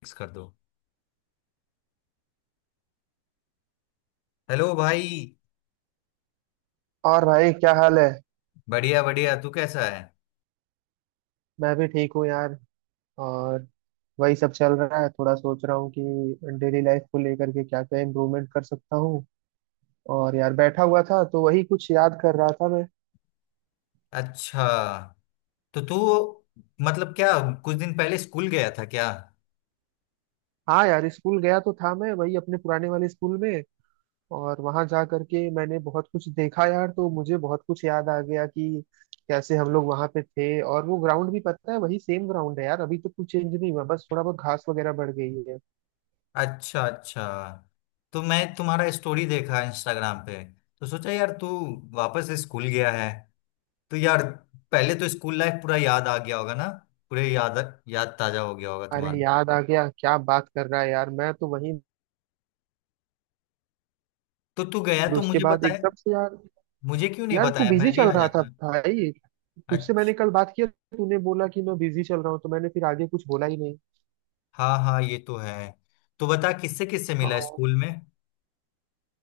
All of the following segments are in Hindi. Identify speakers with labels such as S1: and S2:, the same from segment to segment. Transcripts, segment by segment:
S1: फिक्स कर दो। हेलो भाई।
S2: और भाई क्या हाल है।
S1: बढ़िया बढ़िया, तू कैसा है।
S2: मैं भी ठीक हूँ यार। और वही सब चल रहा है, थोड़ा सोच रहा हूँ कि डेली लाइफ को लेकर के क्या क्या इम्प्रूवमेंट कर सकता हूँ। और यार बैठा हुआ था तो वही कुछ याद कर रहा था मैं।
S1: अच्छा। तो तू मतलब क्या, कुछ दिन पहले स्कूल गया था क्या।
S2: हाँ यार स्कूल गया तो था मैं, वही अपने पुराने वाले स्कूल में। और वहां जा करके मैंने बहुत कुछ देखा यार, तो मुझे बहुत कुछ याद आ गया कि कैसे हम लोग वहां पे थे। और वो ग्राउंड भी पता है वही सेम ग्राउंड है यार, अभी तो कुछ चेंज नहीं हुआ, बस थोड़ा बहुत घास वगैरह बढ़ गई है।
S1: अच्छा अच्छा। तो मैं तुम्हारा स्टोरी देखा इंस्टाग्राम पे, तो सोचा यार तू वापस स्कूल गया है। तो यार, पहले तो स्कूल लाइफ पूरा याद आ गया होगा ना। पूरे याद, याद ताजा हो गया होगा
S2: अरे
S1: तुम्हारा।
S2: याद आ गया, क्या बात कर रहा है यार, मैं तो वही,
S1: तो तू गया
S2: फिर
S1: तो
S2: उसके
S1: मुझे
S2: बाद
S1: बताया,
S2: एकदम से यार।
S1: मुझे क्यों नहीं
S2: यार तू
S1: बताया,
S2: बिजी
S1: मैं भी
S2: चल
S1: आ
S2: रहा था
S1: जाता।
S2: भाई, तुझसे मैंने
S1: अच्छा।
S2: कल बात किया। तूने बोला कि मैं बिजी चल रहा हूँ, तो मैंने फिर आगे कुछ बोला ही नहीं।
S1: हाँ हाँ, ये तो है। तो बता किससे किससे मिला
S2: और
S1: स्कूल में।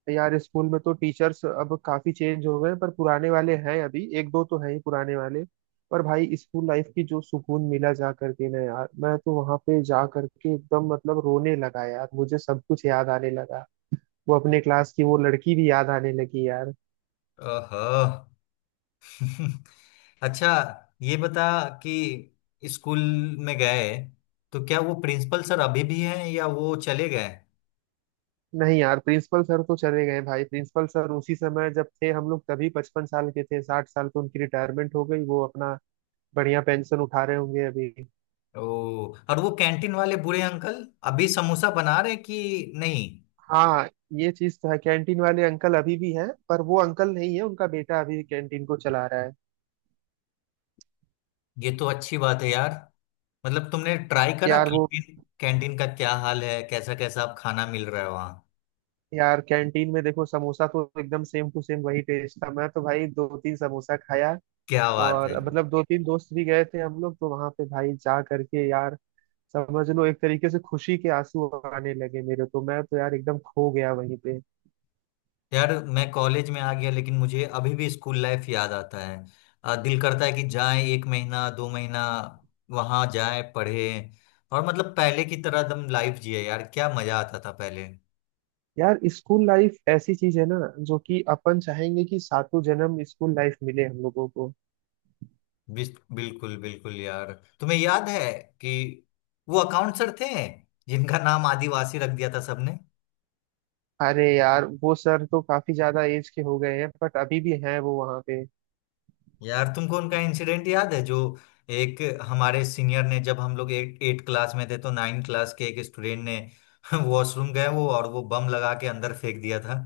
S2: यार स्कूल में तो टीचर्स अब काफी चेंज हो गए हैं, पर पुराने वाले हैं, अभी एक दो तो हैं ही पुराने वाले। पर भाई स्कूल लाइफ की जो सुकून मिला जा करके ना यार, मैं तो वहां पे जा करके एकदम मतलब रोने लगा यार, मुझे सब कुछ याद आने लगा। वो अपने क्लास की वो लड़की भी याद आने लगी यार।
S1: ओहो अच्छा, ये बता कि स्कूल में गए तो क्या वो प्रिंसिपल सर अभी भी हैं या वो चले गए।
S2: नहीं यार, प्रिंसिपल सर तो चले गए भाई। प्रिंसिपल सर उसी समय जब थे हम लोग तभी 55 साल के थे, 60 साल पे उनकी रिटायरमेंट हो गई। वो अपना बढ़िया पेंशन उठा रहे होंगे अभी।
S1: ओ, और वो कैंटीन वाले बूढ़े अंकल अभी समोसा बना रहे कि नहीं।
S2: हाँ, ये चीज तो है, कैंटीन वाले अंकल अभी भी हैं, पर वो अंकल नहीं है, उनका बेटा अभी कैंटीन को चला रहा है।
S1: ये तो अच्छी बात है यार। मतलब तुमने ट्राई करा
S2: यार वो
S1: कैंटीन, कैंटीन का क्या हाल है, कैसा कैसा अब खाना मिल रहा है वहाँ।
S2: यार कैंटीन में देखो समोसा तो एकदम सेम टू सेम वही टेस्ट था, मैं तो भाई दो तीन समोसा खाया।
S1: क्या बात है
S2: और मतलब दो तीन दोस्त भी गए थे हम लोग, तो वहां पे भाई जा करके यार समझ लो एक तरीके से खुशी के आंसू आने लगे मेरे। तो मैं तो यार एकदम खो गया वहीं पे।
S1: यार। मैं कॉलेज में आ गया लेकिन मुझे अभी भी स्कूल लाइफ याद आता है। दिल करता है कि जाएं एक महीना दो महीना, वहां जाएं पढ़े, और मतलब पहले की तरह दम लाइफ जिए यार, क्या मजा आता था पहले।
S2: यार स्कूल लाइफ ऐसी चीज है ना जो कि अपन चाहेंगे कि सातों जन्म स्कूल लाइफ मिले हम लोगों को।
S1: बिल्कुल बिल्कुल यार, तुम्हें याद है कि वो अकाउंट सर थे जिनका नाम आदिवासी रख दिया था सबने।
S2: अरे यार वो सर तो काफी ज्यादा एज के हो गए हैं, बट अभी भी हैं वो वहां पे।
S1: यार तुमको उनका इंसिडेंट याद है, जो एक हमारे सीनियर ने, जब हम लोग एट एट क्लास में थे तो 9 क्लास के एक स्टूडेंट ने वॉशरूम गए वो, और वो बम लगा के अंदर फेंक दिया था।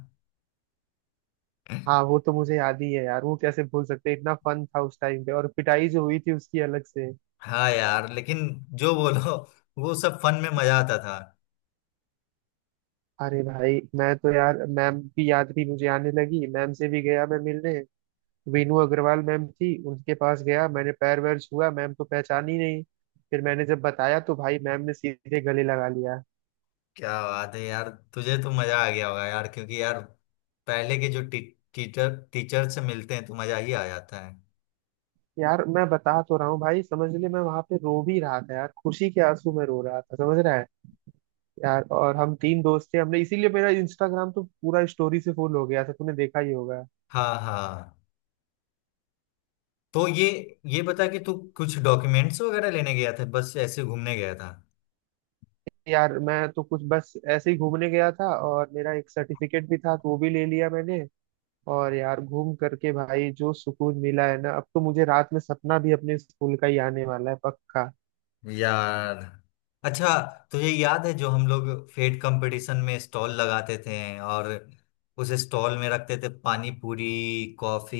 S2: हाँ, वो तो मुझे याद ही है यार, वो कैसे भूल सकते हैं, इतना फन था उस टाइम पे, और पिटाई जो हुई थी उसकी अलग से।
S1: हाँ यार, लेकिन जो बोलो, वो सब फन में मजा आता था।
S2: अरे भाई मैं तो यार मैम की याद भी मुझे आने लगी, मैम से भी गया मैं मिलने। वीनू अग्रवाल मैम थी, उनके पास गया, मैंने पैर वैर छुआ, मैम तो पहचानी नहीं। फिर मैंने जब बताया तो भाई मैम ने सीधे गले लगा लिया।
S1: क्या बात है यार, तुझे तो मजा आ गया होगा यार, क्योंकि यार पहले के जो टीचर टीचर से मिलते हैं तो मजा ही आ जाता है।
S2: यार मैं बता तो रहा हूँ भाई समझ ले, मैं वहां पे रो भी रहा था यार, खुशी के आंसू में रो रहा था समझ रहा है। यार और हम तीन दोस्त थे हमने, इसीलिए मेरा इंस्टाग्राम तो पूरा स्टोरी से फुल हो गया था, तूने देखा ही होगा।
S1: हाँ हाँ। तो ये बता कि तू कुछ डॉक्यूमेंट्स वगैरह लेने गया था बस ऐसे घूमने गया था।
S2: यार मैं तो कुछ बस ऐसे ही घूमने गया था, और मेरा एक सर्टिफिकेट भी था तो वो भी ले लिया मैंने। और यार घूम करके भाई जो सुकून मिला है ना, अब तो मुझे रात में सपना भी अपने स्कूल का ही आने वाला है पक्का।
S1: यार। अच्छा, तुझे याद है जो हम लोग फेड कंपटीशन में स्टॉल लगाते थे, और उस स्टॉल में रखते थे पानी पूरी, कॉफी,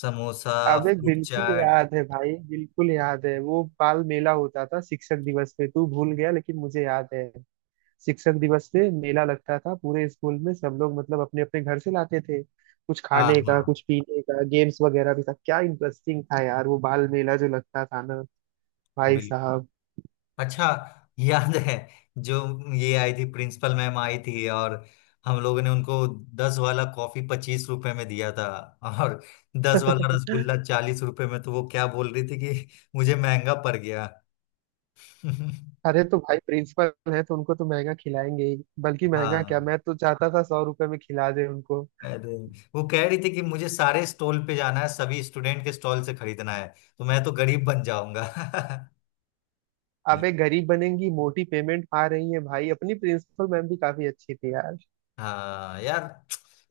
S1: समोसा,
S2: अबे
S1: फूड
S2: बिल्कुल
S1: चाट।
S2: याद है भाई, बिल्कुल याद है, वो बाल मेला होता था शिक्षक दिवस पे, तू भूल गया लेकिन मुझे याद है। शिक्षक दिवस पे मेला लगता था पूरे स्कूल में, सब लोग मतलब अपने अपने घर से लाते थे कुछ
S1: हाँ
S2: खाने का
S1: हाँ,
S2: कुछ पीने का, गेम्स वगैरह भी था, क्या इंटरेस्टिंग था यार वो बाल मेला जो लगता था ना। भाई साहब।
S1: बिल्कुल। अच्छा, याद है जो ये आई थी प्रिंसिपल मैम आई थी, और हम लोगों ने उनको 10 वाला कॉफी 25 रुपए में दिया था, और 10 वाला रसगुल्ला 40 रुपए में, तो वो क्या बोल रही थी कि मुझे महंगा पड़ गया
S2: अरे तो भाई, प्रिंसिपल है तो उनको तो महंगा खिलाएंगे ही, बल्कि महंगा क्या,
S1: हाँ,
S2: मैं तो चाहता था 100 रुपए में खिला दे उनको।
S1: अरे वो कह रही थी कि मुझे सारे स्टॉल पे जाना है, सभी स्टूडेंट के स्टॉल से खरीदना है, तो मैं तो गरीब बन जाऊंगा
S2: अबे गरीब बनेंगी, मोटी पेमेंट आ रही है भाई। अपनी प्रिंसिपल मैम भी काफी अच्छी थी यार।
S1: हाँ यार,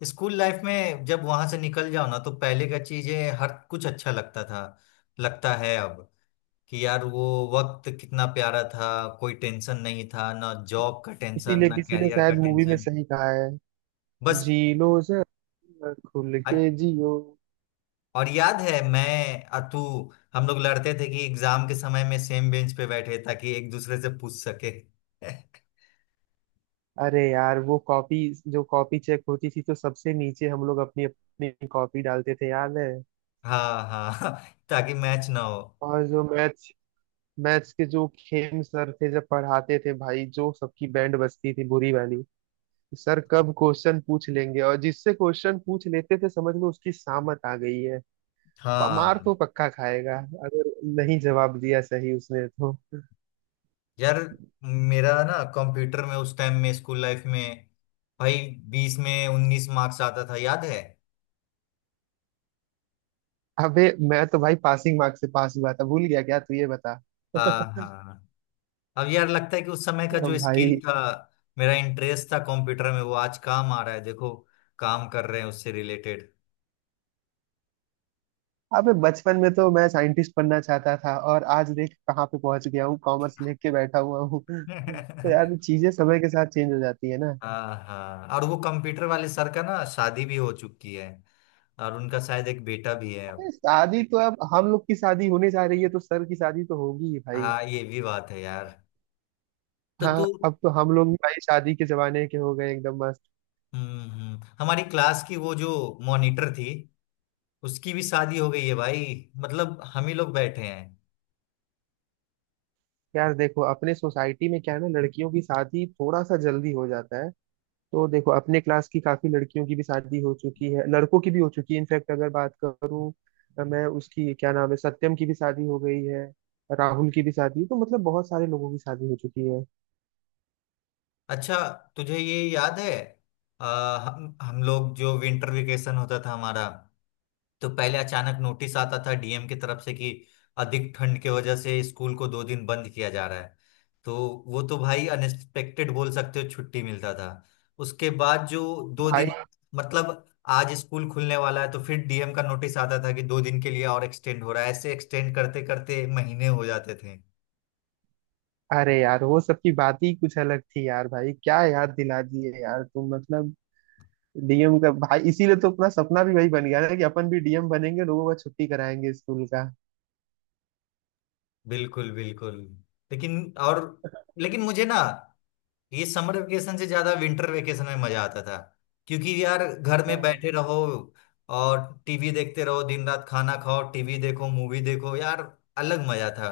S1: स्कूल लाइफ में जब वहां से निकल जाओ ना, तो पहले का चीजें हर कुछ अच्छा लगता था, लगता है अब कि यार वो वक्त कितना प्यारा था, कोई टेंशन नहीं था, ना जॉब का टेंशन
S2: इसीलिए
S1: ना
S2: किसी ने
S1: कैरियर
S2: शायद
S1: का
S2: मूवी में
S1: टेंशन।
S2: सही कहा है,
S1: बस।
S2: जी लो जरा खुल के जियो।
S1: और याद है, मैं, अतु हम लोग लड़ते थे कि एग्जाम के समय में सेम बेंच पे बैठे, ताकि एक दूसरे से पूछ सके
S2: अरे यार वो कॉपी, जो कॉपी चेक होती थी तो सबसे नीचे हम लोग अपनी अपनी कॉपी डालते थे याद है।
S1: हाँ हाँ, ताकि मैच ना हो।
S2: और जो मैथ्स मैथ्स के जो खेम सर थे जब पढ़ाते थे भाई, जो सबकी बैंड बजती थी बुरी वाली। सर कब क्वेश्चन पूछ लेंगे, और जिससे क्वेश्चन पूछ लेते थे समझ लो उसकी सामत आ गई है। मार
S1: हाँ
S2: तो पक्का खाएगा, अगर नहीं जवाब दिया सही उसने तो।
S1: यार, मेरा ना कंप्यूटर में उस टाइम में स्कूल लाइफ में, भाई, 20 में 19 मार्क्स आता था, याद है।
S2: अबे मैं तो भाई पासिंग मार्क्स से पास हुआ था, भूल गया क्या तू, ये बता।
S1: हाँ हाँ। अब यार लगता है कि उस समय का जो स्किल
S2: भाई,
S1: था, मेरा इंटरेस्ट था कंप्यूटर में, वो आज काम आ रहा है देखो, काम कर रहे हैं उससे रिलेटेड
S2: अबे बचपन में तो मैं साइंटिस्ट बनना चाहता था, और आज देख कहाँ पे पहुंच गया हूँ, कॉमर्स लेके बैठा हुआ हूँ। तो यार चीजें समय के साथ चेंज हो जाती है ना।
S1: हाँ हाँ, और वो कंप्यूटर वाले सर का ना शादी भी हो चुकी है, और उनका शायद एक बेटा भी है अब।
S2: अरे शादी तो, अब हम लोग की शादी होने जा रही है, तो सर की शादी तो होगी ही भाई।
S1: हाँ, ये भी बात है यार। तो
S2: हाँ,
S1: तू।
S2: अब तो हम लोग भी भाई शादी के जमाने के हो गए, एकदम मस्त।
S1: हमारी क्लास की वो जो मॉनिटर थी, उसकी भी शादी हो गई है भाई, मतलब हम ही लोग बैठे हैं।
S2: यार देखो अपने सोसाइटी में क्या है ना, लड़कियों की शादी थोड़ा सा जल्दी हो जाता है, तो देखो अपने क्लास की काफी लड़कियों की भी शादी हो चुकी है, लड़कों की भी हो चुकी है। इनफैक्ट अगर बात करूँ मैं, उसकी क्या नाम है, सत्यम की भी शादी हो गई है, राहुल की भी शादी, तो मतलब बहुत सारे लोगों की शादी हो चुकी है
S1: अच्छा, तुझे ये याद है, हम लोग जो विंटर वेकेशन होता था हमारा, तो पहले अचानक नोटिस आता था डीएम की तरफ से कि अधिक ठंड की वजह से स्कूल को 2 दिन बंद किया जा रहा है, तो वो तो भाई अनएक्सपेक्टेड बोल सकते हो, छुट्टी मिलता था। उसके बाद जो दो
S2: भाई।
S1: दिन मतलब आज स्कूल खुलने वाला है, तो फिर डीएम का नोटिस आता था कि 2 दिन के लिए और एक्सटेंड हो रहा है, ऐसे एक्सटेंड करते करते महीने हो जाते थे।
S2: अरे यार वो सब की बात ही कुछ अलग थी यार भाई, क्या याद दिला दिए यार तुम, मतलब डीएम का भाई, इसीलिए तो अपना सपना भी वही बन गया ना कि अपन भी डीएम बनेंगे, लोगों का छुट्टी कराएंगे स्कूल का।
S1: बिल्कुल बिल्कुल। लेकिन और लेकिन मुझे ना, ये समर वेकेशन से ज्यादा विंटर वेकेशन में मजा आता था, क्योंकि यार घर में बैठे रहो, और टीवी देखते रहो, दिन रात खाना खाओ, टीवी देखो, मूवी देखो यार, अलग मजा था।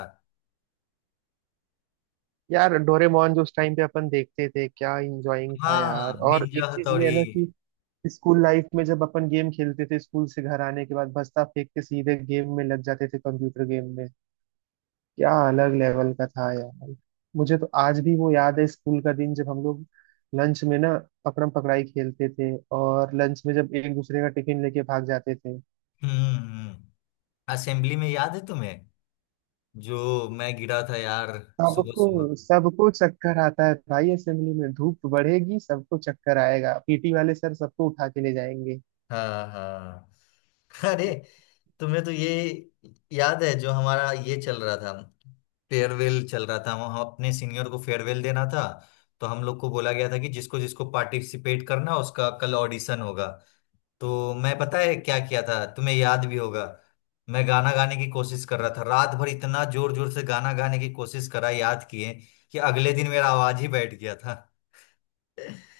S2: यार डोरेमोन जो उस टाइम पे अपन देखते थे, क्या इंजॉयिंग था
S1: हाँ,
S2: यार। और
S1: निंजा
S2: एक चीज ये है
S1: हथौड़ी।
S2: ना कि स्कूल लाइफ में जब अपन गेम खेलते थे, स्कूल से घर आने के बाद बस्ता फेंक के सीधे गेम में लग जाते थे, कंप्यूटर गेम में, क्या अलग लेवल का था यार। मुझे तो आज भी वो याद है, स्कूल का दिन जब हम लोग लंच में ना पकड़म पकड़ाई खेलते थे, और लंच में जब एक दूसरे का टिफिन लेके भाग जाते थे।
S1: हम्म हम्म, हम्म। असेंबली में याद है तुम्हें, जो मैं गिरा था यार, सुबह।
S2: सबको सबको चक्कर आता है भाई असेंबली में, धूप बढ़ेगी सबको चक्कर आएगा, पीटी वाले सर सबको उठा के ले जाएंगे।
S1: हाँ हाँ। हाँ, अरे, तुम्हें तो ये याद है जो हमारा ये चल रहा था, फेयरवेल चल रहा था, हम अपने सीनियर को फेयरवेल देना था, तो हम लोग को बोला गया था कि जिसको जिसको पार्टिसिपेट करना उसका कल ऑडिशन होगा, तो मैं पता है क्या किया था, तुम्हें याद भी होगा। मैं गाना गाने की कोशिश कर रहा था रात भर, इतना जोर जोर से गाना गाने की कोशिश करा, याद किए कि अगले दिन मेरा आवाज ही बैठ गया था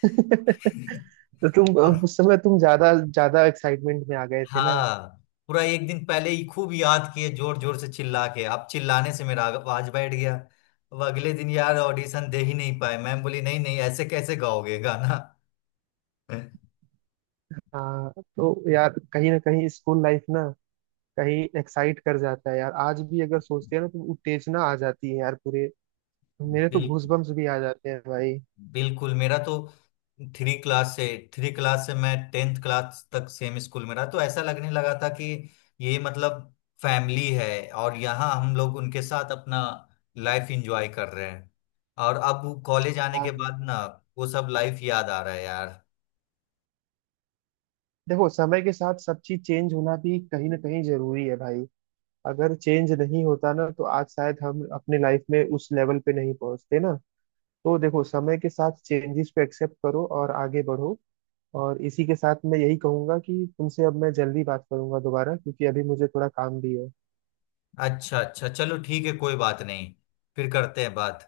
S2: तो तुम अब उस समय तुम ज्यादा ज्यादा एक्साइटमेंट में आ गए थे ना।
S1: हाँ, पूरा एक दिन पहले ही खूब याद किए, जोर जोर से चिल्ला के, आप चिल्लाने से मेरा आवाज बैठ गया, अब अगले दिन यार ऑडिशन दे ही नहीं पाए, मैम बोली नहीं नहीं, ऐसे कैसे गाओगे गाना।
S2: हाँ तो यार कहीं ना कहीं स्कूल लाइफ ना कहीं एक्साइट कर जाता है यार, आज भी अगर सोचते हैं ना तो उत्तेजना आ जाती है यार पूरे, मेरे तो
S1: बिल,
S2: गूजबम्स भी आ जाते हैं भाई।
S1: बिल्कुल। मेरा तो थ्री क्लास से 3 क्लास से मैं 10th क्लास तक सेम स्कूल में रहा, तो ऐसा लगने लगा था कि ये मतलब फैमिली है, और यहाँ हम लोग उनके साथ अपना लाइफ एंजॉय कर रहे हैं, और अब कॉलेज आने
S2: हाँ,
S1: के बाद ना, वो सब लाइफ याद आ रहा है यार।
S2: देखो समय के साथ सब चीज चेंज होना भी कहीं ना कहीं जरूरी है भाई, अगर चेंज नहीं होता ना तो आज शायद हम अपने लाइफ में उस लेवल पे नहीं पहुंचते ना, तो देखो समय के साथ चेंजेस को एक्सेप्ट करो और आगे बढ़ो। और इसी के साथ मैं यही कहूंगा कि तुमसे अब मैं जल्दी बात करूंगा दोबारा, क्योंकि अभी मुझे थोड़ा काम भी है।
S1: अच्छा अच्छा, चलो ठीक है, कोई बात नहीं, फिर करते हैं बात।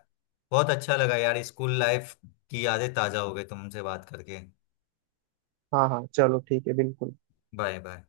S1: बहुत अच्छा लगा यार, स्कूल लाइफ की यादें ताजा हो गई तुमसे बात करके।
S2: हाँ हाँ, चलो ठीक है, बिल्कुल।
S1: Bye bye.